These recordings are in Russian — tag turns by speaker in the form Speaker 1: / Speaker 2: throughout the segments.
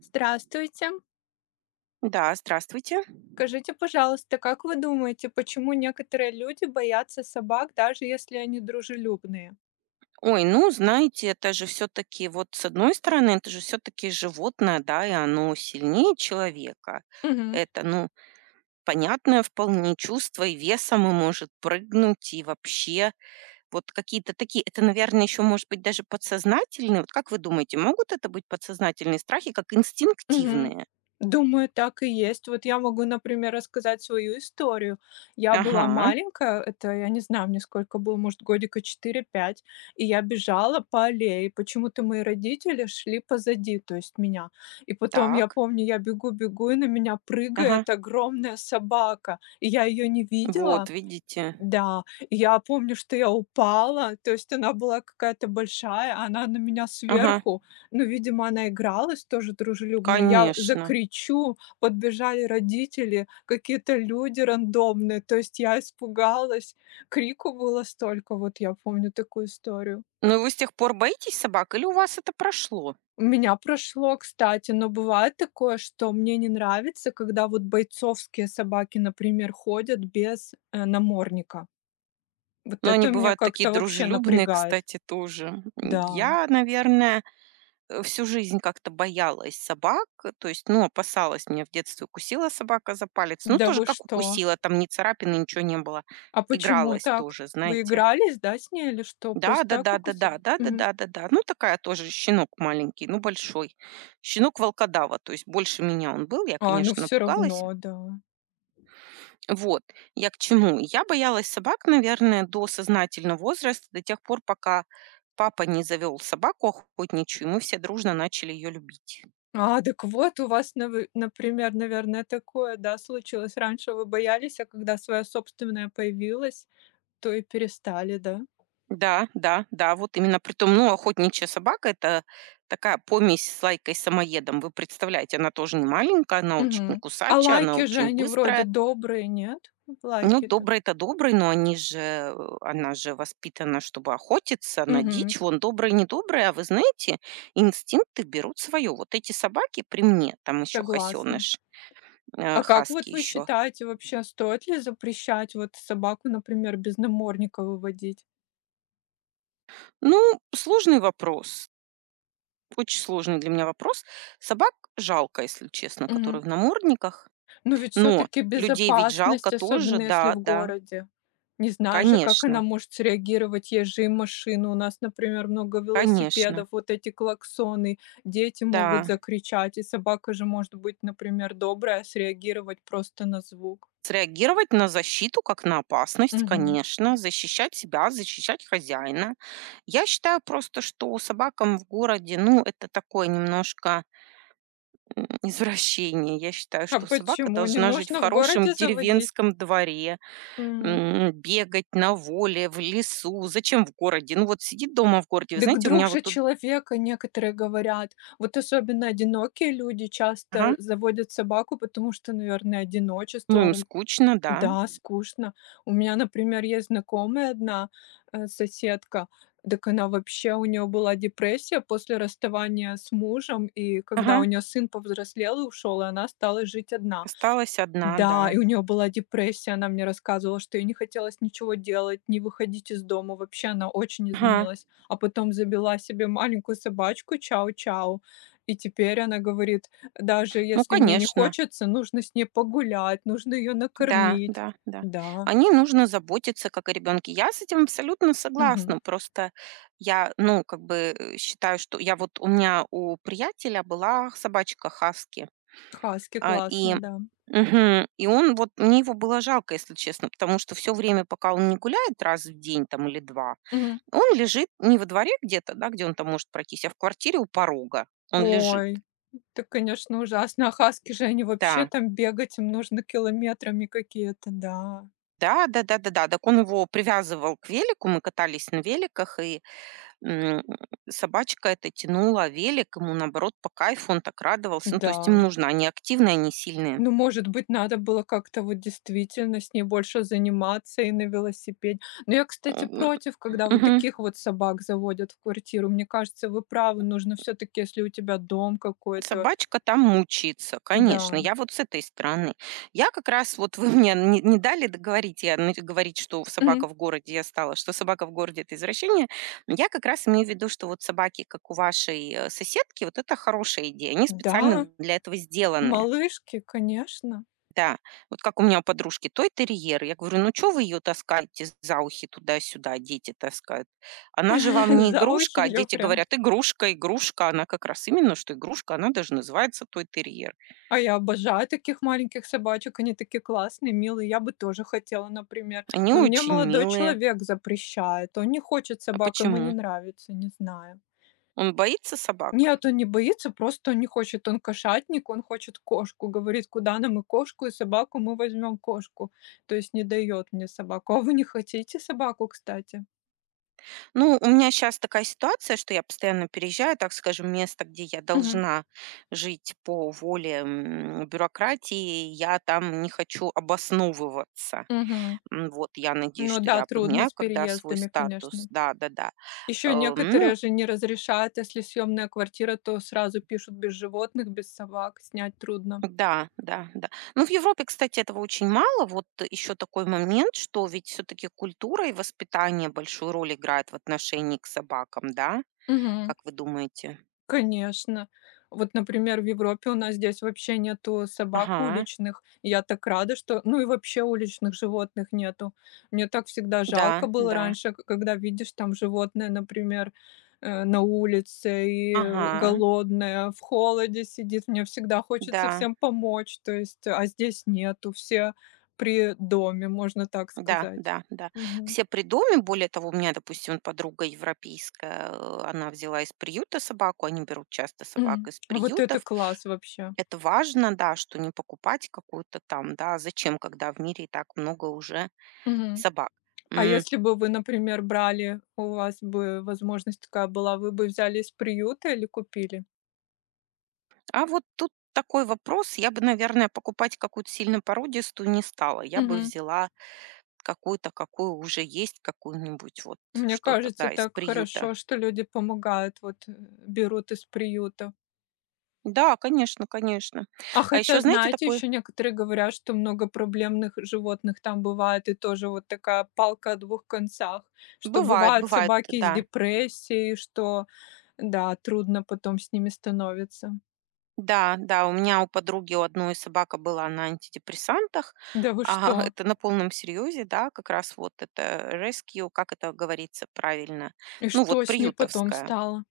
Speaker 1: Здравствуйте.
Speaker 2: Да, здравствуйте.
Speaker 1: Скажите, пожалуйста, как вы думаете, почему некоторые люди боятся собак, даже если они дружелюбные?
Speaker 2: Ой, ну, знаете, это же все таки вот, с одной стороны, это же все таки животное, да, и оно сильнее человека.
Speaker 1: Мгм.
Speaker 2: Это, ну, понятное вполне чувство, и весом и может прыгнуть, и вообще вот какие-то такие это, наверное, еще, может быть, даже подсознательные. Вот как вы думаете, могут это быть подсознательные страхи, как
Speaker 1: Мгм.
Speaker 2: инстинктивные?
Speaker 1: Думаю, так и есть. Вот я могу, например, рассказать свою историю. Я была
Speaker 2: Ага,
Speaker 1: маленькая, это я не знаю, мне сколько было, может, годика четыре-пять, и я бежала по аллее, и почему-то мои родители шли позади, то есть меня. И потом я
Speaker 2: так,
Speaker 1: помню, я бегу-бегу, и на меня
Speaker 2: ага,
Speaker 1: прыгает огромная собака, и я ее не
Speaker 2: вот
Speaker 1: видела.
Speaker 2: видите,
Speaker 1: Да, я помню, что я упала, то есть она была какая-то большая, а она на меня
Speaker 2: ага,
Speaker 1: сверху. Ну, видимо, она игралась тоже дружелюбно. Я
Speaker 2: конечно.
Speaker 1: закричу, подбежали родители, какие-то люди рандомные. То есть я испугалась. Крику было столько, вот я помню такую историю.
Speaker 2: Ну, и вы с тех пор боитесь собак или у вас это прошло?
Speaker 1: У меня прошло, кстати, но бывает такое, что мне не нравится, когда вот бойцовские собаки, например, ходят без намордника. Вот
Speaker 2: Но они
Speaker 1: это меня
Speaker 2: бывают такие
Speaker 1: как-то вообще
Speaker 2: дружелюбные,
Speaker 1: напрягает.
Speaker 2: кстати, тоже.
Speaker 1: Да.
Speaker 2: Я, наверное, всю жизнь как-то боялась собак, то есть, ну, опасалась. Меня в детстве укусила собака за палец. Ну,
Speaker 1: Да
Speaker 2: тоже
Speaker 1: вы
Speaker 2: как
Speaker 1: что?
Speaker 2: укусила, там ни царапины, ничего не было.
Speaker 1: А почему
Speaker 2: Игралась
Speaker 1: так?
Speaker 2: тоже,
Speaker 1: Вы
Speaker 2: знаете.
Speaker 1: игрались, да, с ней или что? Просто так укусила?
Speaker 2: Да-да-да-да-да,
Speaker 1: Мгм.
Speaker 2: да-да-да-да-да. Ну, такая тоже, щенок маленький, ну, большой. Щенок волкодава, то есть больше меня он был. Я,
Speaker 1: А, ну
Speaker 2: конечно,
Speaker 1: все
Speaker 2: напугалась.
Speaker 1: равно, да.
Speaker 2: Вот, я к чему. Я боялась собак, наверное, до сознательного возраста, до тех пор, пока папа не завел собаку охотничью, и мы все дружно начали ее любить.
Speaker 1: А, так вот у вас, навы например, наверное, такое, да, случилось. Раньше вы боялись, а когда своя собственная появилась, то и перестали, да?
Speaker 2: Да, да, да, вот именно притом, ну, охотничья собака — это такая помесь с лайкой самоедом. Вы представляете, она тоже не маленькая, она очень
Speaker 1: Мгм. А
Speaker 2: кусачая, она
Speaker 1: лайки же,
Speaker 2: очень
Speaker 1: они вроде
Speaker 2: быстрая.
Speaker 1: добрые, нет?
Speaker 2: Ну,
Speaker 1: Лайки-то.
Speaker 2: добрый-то добрый, но они же, она же воспитана, чтобы охотиться на
Speaker 1: Мгм.
Speaker 2: дичь. Вон добрый, недобрый, а вы знаете, инстинкты берут свое. Вот эти собаки при мне, там еще
Speaker 1: Согласна.
Speaker 2: хасеныш,
Speaker 1: А как
Speaker 2: хаски
Speaker 1: вот вы
Speaker 2: еще.
Speaker 1: считаете вообще, стоит ли запрещать вот собаку, например, без намордника выводить?
Speaker 2: Ну, сложный вопрос, очень сложный для меня вопрос. Собак жалко, если честно,
Speaker 1: Мгм.
Speaker 2: которые в намордниках.
Speaker 1: Но ведь все
Speaker 2: Но
Speaker 1: таки
Speaker 2: людей ведь жалко
Speaker 1: безопасность,
Speaker 2: тоже,
Speaker 1: особенно если
Speaker 2: да,
Speaker 1: в
Speaker 2: да,
Speaker 1: городе. Не знаю же, как она
Speaker 2: конечно,
Speaker 1: может среагировать. Есть же и машины. У нас, например, много
Speaker 2: конечно,
Speaker 1: велосипедов, вот эти клаксоны. Дети могут
Speaker 2: да.
Speaker 1: закричать, и собака же может быть, например, добрая, среагировать просто на звук.
Speaker 2: Среагировать на защиту как на опасность,
Speaker 1: Мгм.
Speaker 2: конечно, защищать себя, защищать хозяина. Я считаю просто, что собакам в городе, ну, это такое немножко извращение. Я считаю,
Speaker 1: А
Speaker 2: что собака
Speaker 1: почему? Не
Speaker 2: должна жить в
Speaker 1: нужно в
Speaker 2: хорошем
Speaker 1: городе заводить?
Speaker 2: деревенском дворе,
Speaker 1: Мгм.
Speaker 2: бегать на воле, в лесу. Зачем в городе? Ну, вот сидит дома в городе, вы
Speaker 1: Дак
Speaker 2: знаете, у
Speaker 1: друг
Speaker 2: меня
Speaker 1: же
Speaker 2: вот тут,
Speaker 1: человека, некоторые говорят. Вот особенно одинокие люди часто
Speaker 2: ага,
Speaker 1: заводят собаку, потому что, наверное,
Speaker 2: ну,
Speaker 1: одиночество.
Speaker 2: им скучно, да.
Speaker 1: Да, скучно. У меня, например, есть знакомая одна, соседка. Так она, вообще, у нее была депрессия после расставания с мужем, и когда у
Speaker 2: Ага,
Speaker 1: нее сын повзрослел и ушел, и она стала жить одна.
Speaker 2: осталась одна,
Speaker 1: Да,
Speaker 2: да.
Speaker 1: и у нее была депрессия. Она мне рассказывала, что ей не хотелось ничего делать, не выходить из дома. Вообще она очень
Speaker 2: Ага,
Speaker 1: изменилась. А потом забила себе маленькую собачку чау-чау. И теперь она говорит: "Даже
Speaker 2: ну,
Speaker 1: если мне не
Speaker 2: конечно.
Speaker 1: хочется, нужно с ней погулять, нужно ее
Speaker 2: Да,
Speaker 1: накормить".
Speaker 2: да, да.
Speaker 1: Да,
Speaker 2: О ней нужно заботиться, как о ребенке. Я с этим абсолютно
Speaker 1: мгм.
Speaker 2: согласна. Просто я, ну, как бы считаю, что я вот у меня у приятеля была собачка хаски.
Speaker 1: Хаски
Speaker 2: А,
Speaker 1: классные, да.
Speaker 2: и он, вот мне его было жалко, если честно, потому что все время, пока он не гуляет раз в день там или два,
Speaker 1: Мгм.
Speaker 2: он лежит не во дворе где-то, да, где он там может пройтись, а в квартире у порога. Он лежит.
Speaker 1: Ой, это, конечно, ужасно. А хаски же, они вообще
Speaker 2: Да,
Speaker 1: там бегать им нужно километрами какие-то, да,
Speaker 2: да, да, да, да, да. Так он его привязывал к велику, мы катались на великах, и М, собачка эта тянула велик, ему, наоборот, по кайфу, он так радовался. Ну, то есть им
Speaker 1: да.
Speaker 2: нужно, они активные, они сильные.
Speaker 1: Ну, может быть, надо было как-то вот действительно с ней больше заниматься и на велосипеде. Но я, кстати,
Speaker 2: М,
Speaker 1: против, когда вот
Speaker 2: Мгм.
Speaker 1: таких вот собак заводят в квартиру. Мне кажется, вы правы, нужно все-таки, если у тебя дом какой-то.
Speaker 2: Собачка там мучается,
Speaker 1: Да.
Speaker 2: конечно. Я вот с этой стороны. Я как раз, вот вы мне не дали договорить, я, ну, говорить, что
Speaker 1: Мгм.
Speaker 2: собака в городе, я стала, что собака в городе — это извращение. Я как раз имею в виду, что вот собаки, как у вашей соседки, вот это хорошая идея. Они
Speaker 1: Да,
Speaker 2: специально для этого сделаны.
Speaker 1: малышки, конечно.
Speaker 2: Да, вот как у меня у подружки той-терьер. Я говорю: «Ну, чё вы её таскаете за ухи туда-сюда? Дети таскают. Она же вам не
Speaker 1: За ухи
Speaker 2: игрушка». А
Speaker 1: ее
Speaker 2: дети
Speaker 1: прям.
Speaker 2: говорят: «Игрушка, игрушка». Она как раз именно что игрушка, она даже называется той-терьер.
Speaker 1: А я обожаю таких маленьких собачек, они такие классные, милые. Я бы тоже хотела, например.
Speaker 2: Они
Speaker 1: Но мне
Speaker 2: очень
Speaker 1: молодой
Speaker 2: милые.
Speaker 1: человек запрещает. Он не хочет
Speaker 2: А
Speaker 1: собак, ему не
Speaker 2: почему?
Speaker 1: нравится, не знаю.
Speaker 2: Он боится собак?
Speaker 1: Нет, он не боится, просто он не хочет. Он кошатник, он хочет кошку. Говорит: "Куда нам и кошку, и собаку? Мы возьмем кошку". То есть не дает мне собаку. А вы не хотите собаку, кстати?
Speaker 2: Ну, у меня сейчас такая ситуация, что я постоянно переезжаю, так скажем, место, где я
Speaker 1: Мгм,
Speaker 2: должна жить по воле, бюрократии. Я там не хочу обосновываться.
Speaker 1: мгм.
Speaker 2: Вот я надеюсь,
Speaker 1: Ну
Speaker 2: что
Speaker 1: да,
Speaker 2: я
Speaker 1: трудно
Speaker 2: поменяю,
Speaker 1: с
Speaker 2: когда свой
Speaker 1: переездами,
Speaker 2: статус.
Speaker 1: конечно.
Speaker 2: Да-да-да.
Speaker 1: Еще
Speaker 2: Ну
Speaker 1: некоторые же не разрешают, если съемная квартира, то сразу пишут: без животных, без собак снять трудно.
Speaker 2: да, да, да. Ну, в Европе, кстати, этого очень мало. Вот еще такой момент, что ведь все-таки культура и воспитание большую роль играют в отношении к собакам, да?
Speaker 1: Мгм.
Speaker 2: Как вы думаете?
Speaker 1: Конечно. Вот, например, в Европе у нас здесь вообще нету собак
Speaker 2: Ага,
Speaker 1: уличных. И я так рада, что ну и вообще уличных животных нету. Мне так всегда жалко
Speaker 2: да,
Speaker 1: было
Speaker 2: да,
Speaker 1: раньше, к когда видишь там животное, например, на улице и,
Speaker 2: ага,
Speaker 1: голодное, в холоде сидит. Мне всегда хочется
Speaker 2: да.
Speaker 1: всем помочь, то есть, а здесь нету. Все при доме, можно так
Speaker 2: Да,
Speaker 1: сказать.
Speaker 2: да, да.
Speaker 1: Мгм.
Speaker 2: Все при доме, более того, у меня, допустим, подруга европейская, она взяла из приюта собаку, они берут часто собак
Speaker 1: М.
Speaker 2: из
Speaker 1: Вот это
Speaker 2: приютов.
Speaker 1: класс вообще.
Speaker 2: Это важно, да, что не покупать какую-то там, да, зачем, когда в мире и так много уже
Speaker 1: Мгм.
Speaker 2: собак.
Speaker 1: А
Speaker 2: М,
Speaker 1: если бы вы, например, брали, у вас бы возможность такая была, вы бы взяли из приюта или купили?
Speaker 2: а вот тут такой вопрос, я бы, наверное, покупать какую-то сильно породистую не стала. Я бы
Speaker 1: Мгм.
Speaker 2: взяла какую-то, какую уже есть, какую-нибудь вот
Speaker 1: Мне
Speaker 2: что-то,
Speaker 1: кажется,
Speaker 2: да, из
Speaker 1: так
Speaker 2: приюта.
Speaker 1: хорошо, что люди помогают, вот, берут из приюта.
Speaker 2: Да, конечно, конечно.
Speaker 1: А
Speaker 2: А
Speaker 1: хотя,
Speaker 2: еще, знаете,
Speaker 1: знаете,
Speaker 2: такой
Speaker 1: еще некоторые говорят, что много проблемных животных там бывает, и тоже вот такая палка о двух концах, что
Speaker 2: бывает,
Speaker 1: бывают
Speaker 2: бывает,
Speaker 1: собаки с
Speaker 2: да.
Speaker 1: депрессией, что, да, трудно потом с ними становится.
Speaker 2: Да, да, у меня у подруги у одной собака была на антидепрессантах,
Speaker 1: Да вы
Speaker 2: а
Speaker 1: что?
Speaker 2: это на полном серьезе, да, как раз вот это rescue, как это говорится правильно,
Speaker 1: И
Speaker 2: ну вот
Speaker 1: что с ней потом
Speaker 2: приютовская.
Speaker 1: стало?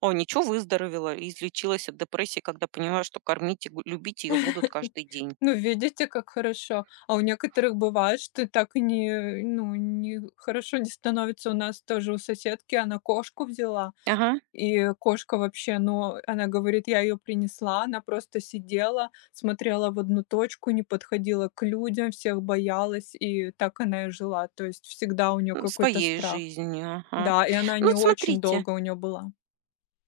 Speaker 2: О, ничего, выздоровела и излечилась от депрессии, когда поняла, что кормить и любить ее будут каждый день.
Speaker 1: Ну, видите, как хорошо. А у некоторых бывает, что так и не, ну, не хорошо не становится. У нас тоже у соседки она кошку взяла,
Speaker 2: Ага,
Speaker 1: и кошка вообще, ну, она говорит, я ее принесла, она просто сидела, смотрела в одну точку, не подходила к людям, всех боялась, и так она и жила. То есть всегда у нее какой-то
Speaker 2: своей
Speaker 1: страх.
Speaker 2: жизнью, ага.
Speaker 1: Да, и она
Speaker 2: Ну
Speaker 1: не
Speaker 2: вот
Speaker 1: очень
Speaker 2: смотрите.
Speaker 1: долго у нее была.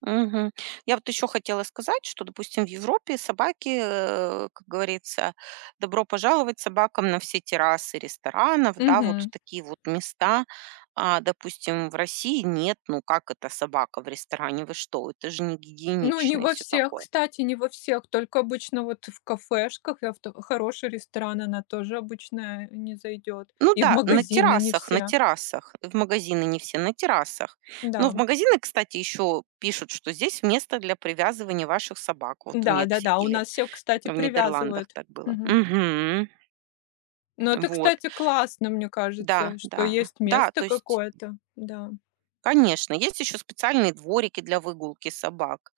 Speaker 2: Мгм. Я вот еще хотела сказать, что, допустим, в Европе собаки, как говорится, добро пожаловать собакам на все террасы ресторанов, да, вот в
Speaker 1: Мгм.
Speaker 2: такие вот места. А, допустим, в России нет, ну как это собака в ресторане, вы что, это же не
Speaker 1: Ну, не
Speaker 2: гигиенично и
Speaker 1: во
Speaker 2: все
Speaker 1: всех,
Speaker 2: такое.
Speaker 1: кстати, не во всех, только обычно вот в кафешках, а в т хороший ресторан она тоже обычно, не зайдет.
Speaker 2: Ну
Speaker 1: И в
Speaker 2: да,
Speaker 1: магазины не
Speaker 2: на
Speaker 1: все.
Speaker 2: террасах, в магазины не все, на террасах. Но
Speaker 1: Да.
Speaker 2: в магазины, кстати, еще пишут, что здесь место для привязывания ваших собак, вот в
Speaker 1: Да-да-да,
Speaker 2: Мексике
Speaker 1: у
Speaker 2: или
Speaker 1: нас все, кстати,
Speaker 2: в Нидерландах
Speaker 1: привязывают.
Speaker 2: так было.
Speaker 1: Мгм.
Speaker 2: Мгм.
Speaker 1: Но это,
Speaker 2: Вот.
Speaker 1: кстати, классно, мне
Speaker 2: Да,
Speaker 1: кажется, что
Speaker 2: да,
Speaker 1: есть
Speaker 2: да, то
Speaker 1: место
Speaker 2: есть,
Speaker 1: какое-то. Да.
Speaker 2: конечно, есть еще специальные дворики для выгулки собак.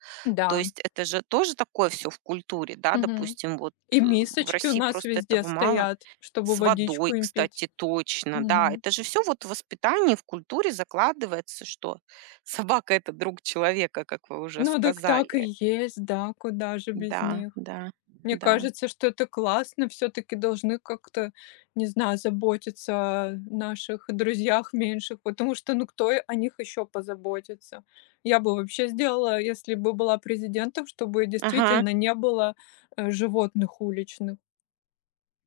Speaker 2: То
Speaker 1: Да.
Speaker 2: есть это же тоже такое все в культуре, да,
Speaker 1: Мгм.
Speaker 2: допустим, вот,
Speaker 1: И
Speaker 2: в
Speaker 1: мисочки у
Speaker 2: России
Speaker 1: нас
Speaker 2: просто
Speaker 1: везде
Speaker 2: этого мало.
Speaker 1: стоят, чтобы
Speaker 2: С
Speaker 1: водичку
Speaker 2: водой,
Speaker 1: им пить.
Speaker 2: кстати, точно, да.
Speaker 1: Мгм.
Speaker 2: Это же все вот в воспитании, в культуре закладывается, что собака — это друг человека, как вы уже
Speaker 1: Ну так так и
Speaker 2: сказали.
Speaker 1: есть, да, куда же без
Speaker 2: Да,
Speaker 1: них.
Speaker 2: да,
Speaker 1: Мне
Speaker 2: да.
Speaker 1: кажется, что это классно. Все таки должны как-то, не знаю, заботиться о наших друзьях меньших, потому что, ну, кто о них еще позаботится? Я бы вообще сделала, если бы была президентом, чтобы
Speaker 2: Ага.
Speaker 1: действительно не было, животных уличных.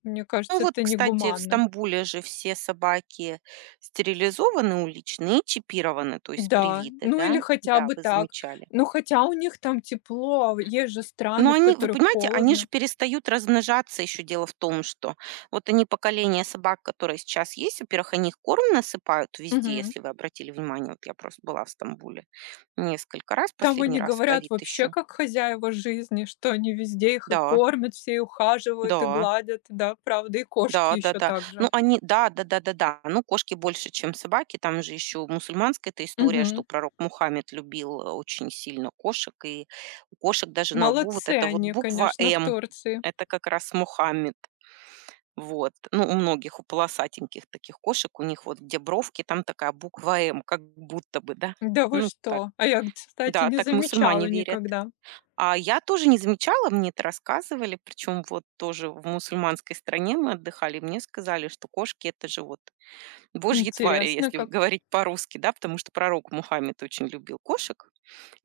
Speaker 1: Мне
Speaker 2: Ну
Speaker 1: кажется,
Speaker 2: вот,
Speaker 1: это
Speaker 2: кстати, в
Speaker 1: негуманно.
Speaker 2: Стамбуле же все собаки стерилизованы, уличные, и чипированы, то
Speaker 1: Мгм.
Speaker 2: есть
Speaker 1: Да,
Speaker 2: привиты,
Speaker 1: ну
Speaker 2: да?
Speaker 1: или хотя
Speaker 2: Да,
Speaker 1: бы
Speaker 2: вы
Speaker 1: так.
Speaker 2: замечали.
Speaker 1: Ну, хотя у них там тепло, а есть же страны,
Speaker 2: Но
Speaker 1: в
Speaker 2: они, вы
Speaker 1: которых
Speaker 2: понимаете, они же
Speaker 1: холодно.
Speaker 2: перестают размножаться. Еще дело в том, что вот они поколение собак, которые сейчас есть, во-первых, они их корм насыпают везде,
Speaker 1: Мгм.
Speaker 2: если вы обратили внимание. Вот я просто была в Стамбуле несколько раз,
Speaker 1: Там
Speaker 2: последний
Speaker 1: они
Speaker 2: раз,
Speaker 1: говорят
Speaker 2: ковид
Speaker 1: вообще
Speaker 2: еще.
Speaker 1: как хозяева жизни, что они везде их и
Speaker 2: Да,
Speaker 1: кормят, все и ухаживают, и
Speaker 2: да.
Speaker 1: гладят, да, правда, и кошки
Speaker 2: Да,
Speaker 1: еще
Speaker 2: да-да.
Speaker 1: так
Speaker 2: Ну,
Speaker 1: же.
Speaker 2: они да, да-да-да-да. Ну, кошки больше, чем собаки. Там же еще мусульманская эта история,
Speaker 1: Мгм.
Speaker 2: что пророк Мухаммед любил очень сильно кошек, и у кошек даже на лбу вот
Speaker 1: Молодцы
Speaker 2: эта вот
Speaker 1: они,
Speaker 2: буква
Speaker 1: конечно, в
Speaker 2: «М»,
Speaker 1: Турции.
Speaker 2: это как раз Мухаммед. Вот. Ну, у многих, у полосатеньких таких кошек, у них вот где бровки, там такая буква «М», как будто бы, да.
Speaker 1: Да вы
Speaker 2: Ну, так.
Speaker 1: что? А я, кстати,
Speaker 2: Да,
Speaker 1: не
Speaker 2: так мусульмане
Speaker 1: замечала
Speaker 2: верят.
Speaker 1: никогда.
Speaker 2: А я тоже не замечала, мне это рассказывали, причем вот тоже в мусульманской стране мы отдыхали, мне сказали, что кошки — это же вот божьи твари,
Speaker 1: Интересно
Speaker 2: если
Speaker 1: как.
Speaker 2: говорить по-русски, да, потому что пророк Мухаммед очень любил кошек,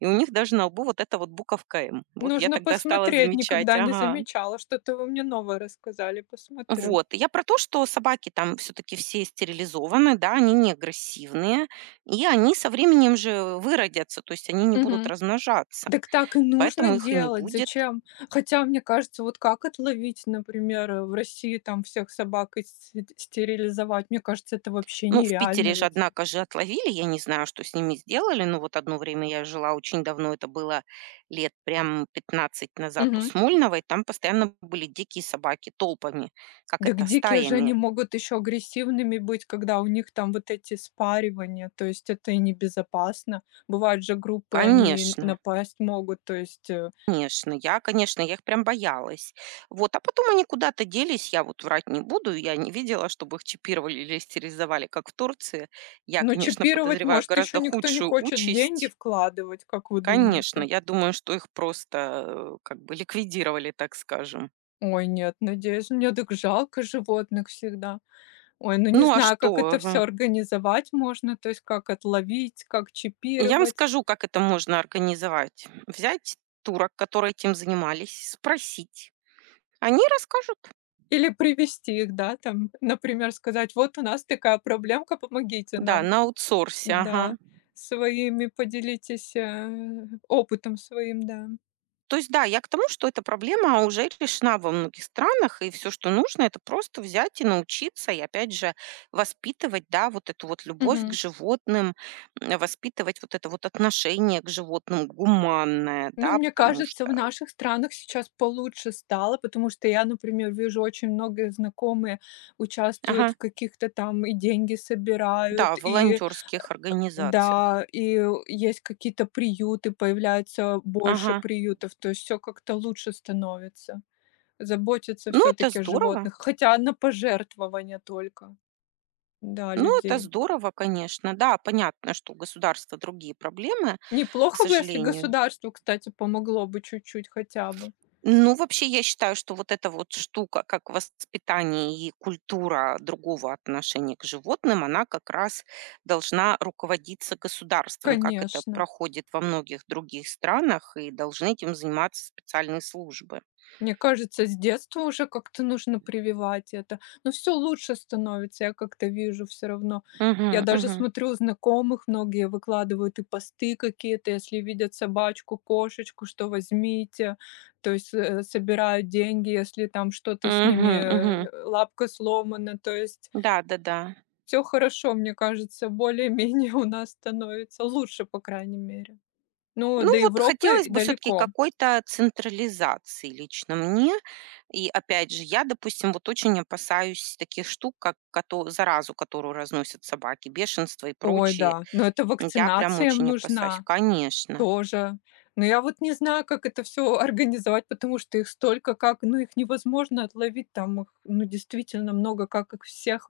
Speaker 2: и у них даже на лбу вот эта вот буковка М. Вот я
Speaker 1: Нужно
Speaker 2: тогда стала
Speaker 1: посмотреть,
Speaker 2: замечать,
Speaker 1: никогда не
Speaker 2: ага.
Speaker 1: замечала. Что-то вы мне новое рассказали, посмотрю.
Speaker 2: Вот. Я про то, что собаки там все-таки все стерилизованы, да, они не агрессивные, и они со временем же выродятся, то есть они не будут
Speaker 1: Мгм.
Speaker 2: размножаться,
Speaker 1: Дак так и нужно
Speaker 2: поэтому их и не
Speaker 1: делать.
Speaker 2: будет.
Speaker 1: Зачем? Хотя, мне кажется, вот как отловить, например, в России там всех собак и стерилизовать? Мне кажется, это вообще
Speaker 2: Ну, в
Speaker 1: нереально
Speaker 2: Питере же,
Speaker 1: ведь.
Speaker 2: однако же, отловили. Я не знаю, что с ними сделали, но вот одно время я жила очень давно, это было лет прям 15 назад у
Speaker 1: Мгм.
Speaker 2: Смольного, и там постоянно были дикие собаки толпами. Как
Speaker 1: Дак
Speaker 2: это?
Speaker 1: дикие же они
Speaker 2: Стаями.
Speaker 1: могут еще агрессивными быть, когда у них там вот эти спаривания, то есть это и небезопасно. Бывают же группы, они
Speaker 2: Конечно,
Speaker 1: напасть могут, то есть,
Speaker 2: конечно. Я, конечно, я их прям боялась. Вот, а потом они куда-то делись, я вот врать не буду, я не видела, чтобы их чипировали или стерилизовали, как в Турции. Я,
Speaker 1: но
Speaker 2: конечно,
Speaker 1: чипировать,
Speaker 2: подозреваю
Speaker 1: может, еще
Speaker 2: гораздо
Speaker 1: никто не
Speaker 2: худшую
Speaker 1: хочет деньги
Speaker 2: участь.
Speaker 1: вкладывать, как вы
Speaker 2: Конечно,
Speaker 1: думаете?
Speaker 2: я думаю, что их просто, как бы ликвидировали, так скажем.
Speaker 1: Ой, нет, надеюсь, мне так жалко животных всегда. Ой, ну не
Speaker 2: Ну, а
Speaker 1: знаю, как это
Speaker 2: что?
Speaker 1: все организовать можно, то есть как отловить, как
Speaker 2: Я вам
Speaker 1: чипировать
Speaker 2: скажу, как это можно организовать. Взять турок, которые этим занимались, спросить. Они расскажут.
Speaker 1: или привести их, да, там, например, сказать: "Вот у нас такая проблемка, помогите
Speaker 2: Да,
Speaker 1: нам".
Speaker 2: на аутсорсе, ага.
Speaker 1: Да, своими поделитесь, опытом своим, да.
Speaker 2: То есть да, я к тому, что эта проблема уже решена во многих странах, и все, что нужно, это просто взять и научиться, и опять же воспитывать, да, вот эту вот любовь к
Speaker 1: Мгм.
Speaker 2: животным, воспитывать вот это вот отношение к животным гуманное,
Speaker 1: Ну,
Speaker 2: да,
Speaker 1: мне
Speaker 2: потому
Speaker 1: кажется,
Speaker 2: что.
Speaker 1: в наших странах сейчас получше стало, потому что я, например, вижу, очень многие знакомые участвуют
Speaker 2: Ага.
Speaker 1: в каких-то там и деньги
Speaker 2: Да,
Speaker 1: собирают,
Speaker 2: в
Speaker 1: и.
Speaker 2: волонтерских организациях.
Speaker 1: Да, и есть какие-то приюты, появляется больше
Speaker 2: Ага.
Speaker 1: приютов, то есть все как-то лучше становится. Заботятся
Speaker 2: Ну,
Speaker 1: все
Speaker 2: это
Speaker 1: таки о
Speaker 2: здорово.
Speaker 1: животных, хотя на пожертвования только, да,
Speaker 2: Ну, это
Speaker 1: людей.
Speaker 2: здорово, конечно. Да, понятно, что у государства другие проблемы, к
Speaker 1: Неплохо бы, если
Speaker 2: сожалению.
Speaker 1: государству, кстати, помогло бы чуть-чуть хотя бы.
Speaker 2: Ну, вообще, я считаю, что вот эта вот штука, как воспитание и культура другого отношения к животным, она как раз должна руководиться государством, как это
Speaker 1: Конечно.
Speaker 2: проходит во многих других странах, и должны этим заниматься специальные службы.
Speaker 1: Мне кажется, с детства уже как-то нужно прививать это. Но все лучше становится, я как-то вижу. Все равно. Я
Speaker 2: Мгм,
Speaker 1: даже
Speaker 2: мгм.
Speaker 1: смотрю, у знакомых многие выкладывают и посты какие-то, если видят собачку, кошечку, что возьмите. То есть, собирают деньги, если там что-то с ними,
Speaker 2: Мгм, мгм.
Speaker 1: лапка сломана. То есть
Speaker 2: Да-да-да.
Speaker 1: все хорошо, мне кажется, более-менее у нас становится лучше, по крайней мере. Ну,
Speaker 2: Ну
Speaker 1: до
Speaker 2: вот
Speaker 1: Европы
Speaker 2: хотелось
Speaker 1: и
Speaker 2: бы все таки
Speaker 1: далеко.
Speaker 2: какой-то централизации лично мне. И опять же, я, допустим, вот очень опасаюсь таких штук, как кото заразу, которую разносят собаки, бешенство и
Speaker 1: Ой,
Speaker 2: прочее.
Speaker 1: да, но это
Speaker 2: Я прям
Speaker 1: вакцинация им
Speaker 2: очень опасаюсь.
Speaker 1: нужна.
Speaker 2: Конечно.
Speaker 1: Тоже. Но я вот не знаю, как это все организовать, потому что их столько, как, ну, их невозможно отловить, там их, ну, действительно много, как их всех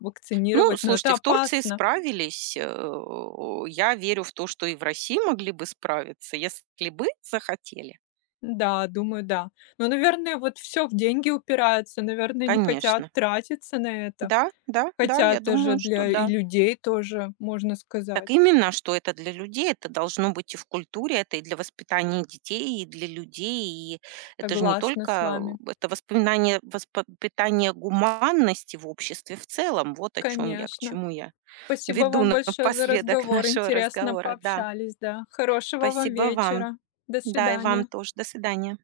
Speaker 2: Ну,
Speaker 1: вакцинировать, но это
Speaker 2: слушайте, в Турции
Speaker 1: опасно.
Speaker 2: справились. Я верю в то, что и в России могли бы справиться, если бы захотели.
Speaker 1: Да, думаю, да. Но, наверное, вот все в деньги упирается, наверное, не хотят
Speaker 2: Конечно.
Speaker 1: тратиться на это.
Speaker 2: Да, да, да,
Speaker 1: Хотя
Speaker 2: я
Speaker 1: это же
Speaker 2: думаю, что
Speaker 1: для и
Speaker 2: да.
Speaker 1: людей тоже, можно сказать.
Speaker 2: Так именно, что это для людей, это должно быть и в культуре, это и для воспитания детей, и для людей. И это же не
Speaker 1: Согласна с
Speaker 2: только
Speaker 1: вами.
Speaker 2: это воспоминание, воспитание гуманности в обществе в целом. Вот о чем я, к
Speaker 1: Конечно.
Speaker 2: чему я
Speaker 1: Спасибо
Speaker 2: веду
Speaker 1: вам большое за
Speaker 2: напоследок
Speaker 1: разговор.
Speaker 2: нашего
Speaker 1: Интересно
Speaker 2: разговора. Да,
Speaker 1: пообщались, да. Хорошего вам
Speaker 2: спасибо вам.
Speaker 1: вечера. До
Speaker 2: Да, и вам
Speaker 1: свидания.
Speaker 2: тоже. До свидания.